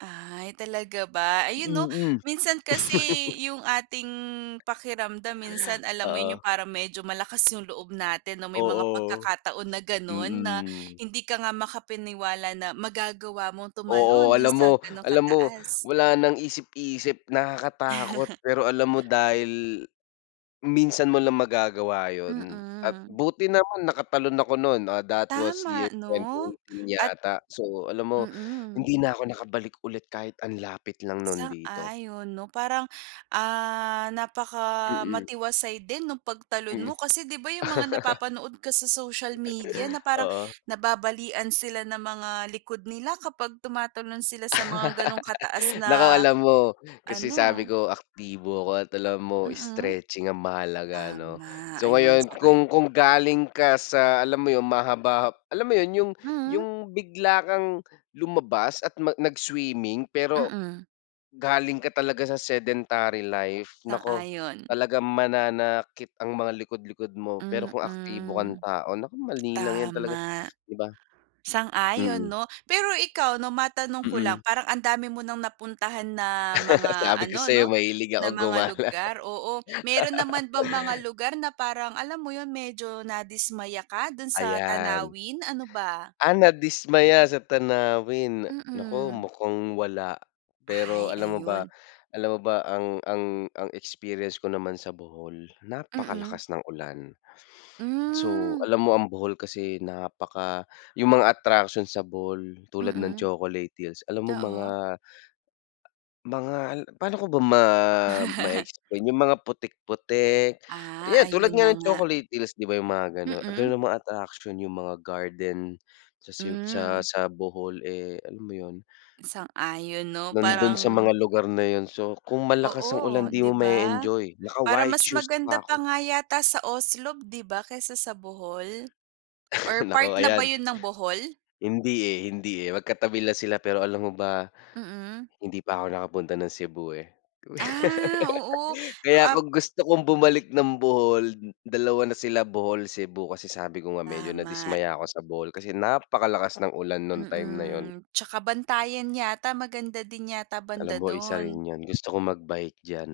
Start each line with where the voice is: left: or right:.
right: Ay, talaga ba? Ayun 'no,
left: Mm.
right: minsan kasi yung ating pakiramdam minsan alam mo yun, yung
left: Oo.
right: parang medyo malakas yung loob natin na may mga
left: Oo.
right: pagkakataon na ganon na
left: Mm.
right: hindi ka nga makapaniwala na magagawa mong
left: Oo,
right: tumalon do'n
left: alam
right: sa
left: mo
right: ganon
left: alam mo,
right: kataas.
left: wala ng isip-isip, nakakatakot pero alam mo dahil, minsan mo lang magagawa yun at
right: Mm.
left: buti naman nakatalon ako no'n. Ah, that was year
right: Tama
left: twenty
right: 'no,
left: eighteen
right: at
left: yata. So alam mo,
right: mm.
left: hindi na ako nakabalik ulit kahit ang lapit lang no'n dito.
right: Sang-ayon 'no, parang, ah,
left: Mm.
right: napakamatiwasay din no'ng pagtalon
left: Mm.
right: mo kasi di ba yung mga napapanood ka sa social media na parang
left: Oo.
right: nababalian sila ng mga likod nila kapag tumatalon sila sa mga gano'ng kataas
left: Naku
right: na
left: alam mo, kasi sabi
right: ano
left: ko, aktibo ako at alam mo
right: Mm.
left: stretching ang mahalaga 'no.
right: Tama,
left: So
right: ayon,
left: ngayon
right: sang-ayon.
left: kung kung galing ka sa alam mo yun, mahaba-ha alam mo yun, yung
right: Hmm.
left: yung bigla kang lumabas at ma nag-swimming pero
right: Mm.
left: galing ka talaga sa sedentary life, naku,
right: Sang-ayon.
left: talagang mananakit ang mga likod-likod mo pero kung aktibo kang
right: Mm.
left: tao, naku, madali lang yan talaga.
right: Tama.
left: 'Di ba?
right: Sang-ayon
left: Mm.
right: 'no. Pero ikaw 'no, matanong ko lang,
left: Mm.
right: parang ang dami mo ng napuntahan na mga
left: Sabi ko
right: ano
left: sayo
right: 'no,
left: mahilig
right: na
left: akong
right: mga
left: gumala.
right: lugar, oo. Meron naman bang mga lugar na parang alam mo yun, medyo nadismaya ka do'n sa
left: Ayan.
right: tanawin, ano ba?
left: Ah, nadismaya sa tanawin. Naku,
right: Mm.
left: mukhang wala. Pero,
right: Ay,
left: alam mo ba
right: ayun.
left: alam mo ba ang ang ang experience ko naman sa Bohol,
right: Mm.
left: napakalakas ng ulan. So
right: Mm.
left: alam mo ang Bohol kasi napaka yung mga attraction sa Bohol tulad ng
right: Mm.
left: Chocolate hills, alam mo
right: Oo.
left: mga mga al pa'no ko ba ma ma-explain yung mga putik putik,
right: Ah,
left: yan, tulad
right: ayun
left: nga
right: na
left: ng
right: nga.
left: Chocolate hills di ba yung mga ganun. Ganun
right: Mm.
left: ang mga attraction, yung mga garden sa se sa
right: Mm.
left: sa Bohol, eh, alam mo yun?
right: Sang-ayon 'no,
left: Nando'n sa
right: parang
left: mga lugar na yun. So kung malakas ang
right: Oo,
left: ulan, 'di mo
right: di ba?
left: ma-e-enjoy. Naka
right: Para
left: white
right: mas
left: shoes
right: maganda
left: pa ako.
right: pa nga yata sa Oslob, di ba? Kaysa sa Bohol? Or
left: Naku,
right: part na ba
left: ayan.
right: yun ng Bohol?
left: Hindi eh, hindi eh, magkatabi lang sila pero alam mo ba,
right: Mm.
left: hindi pa ako nakapunta ng Cebu, eh.
right: Ah, oo.
left: Kaya
right: Ap
left: kung gusto kong bumalik ng Bohol, dalawa na sila, Bohol, Cebu kasi sabi ko nga medyo
right: Tama.
left: nadismaya ako sa Bohol kasi napakalakas ng ulan no'ng time na yun.
right: Mm. Tsaka Bantayan yata maganda din yata
left: Alam
right: banda
left: mo, isa rin
right: do'n.
left: yun. Gusto kong magbike diyan.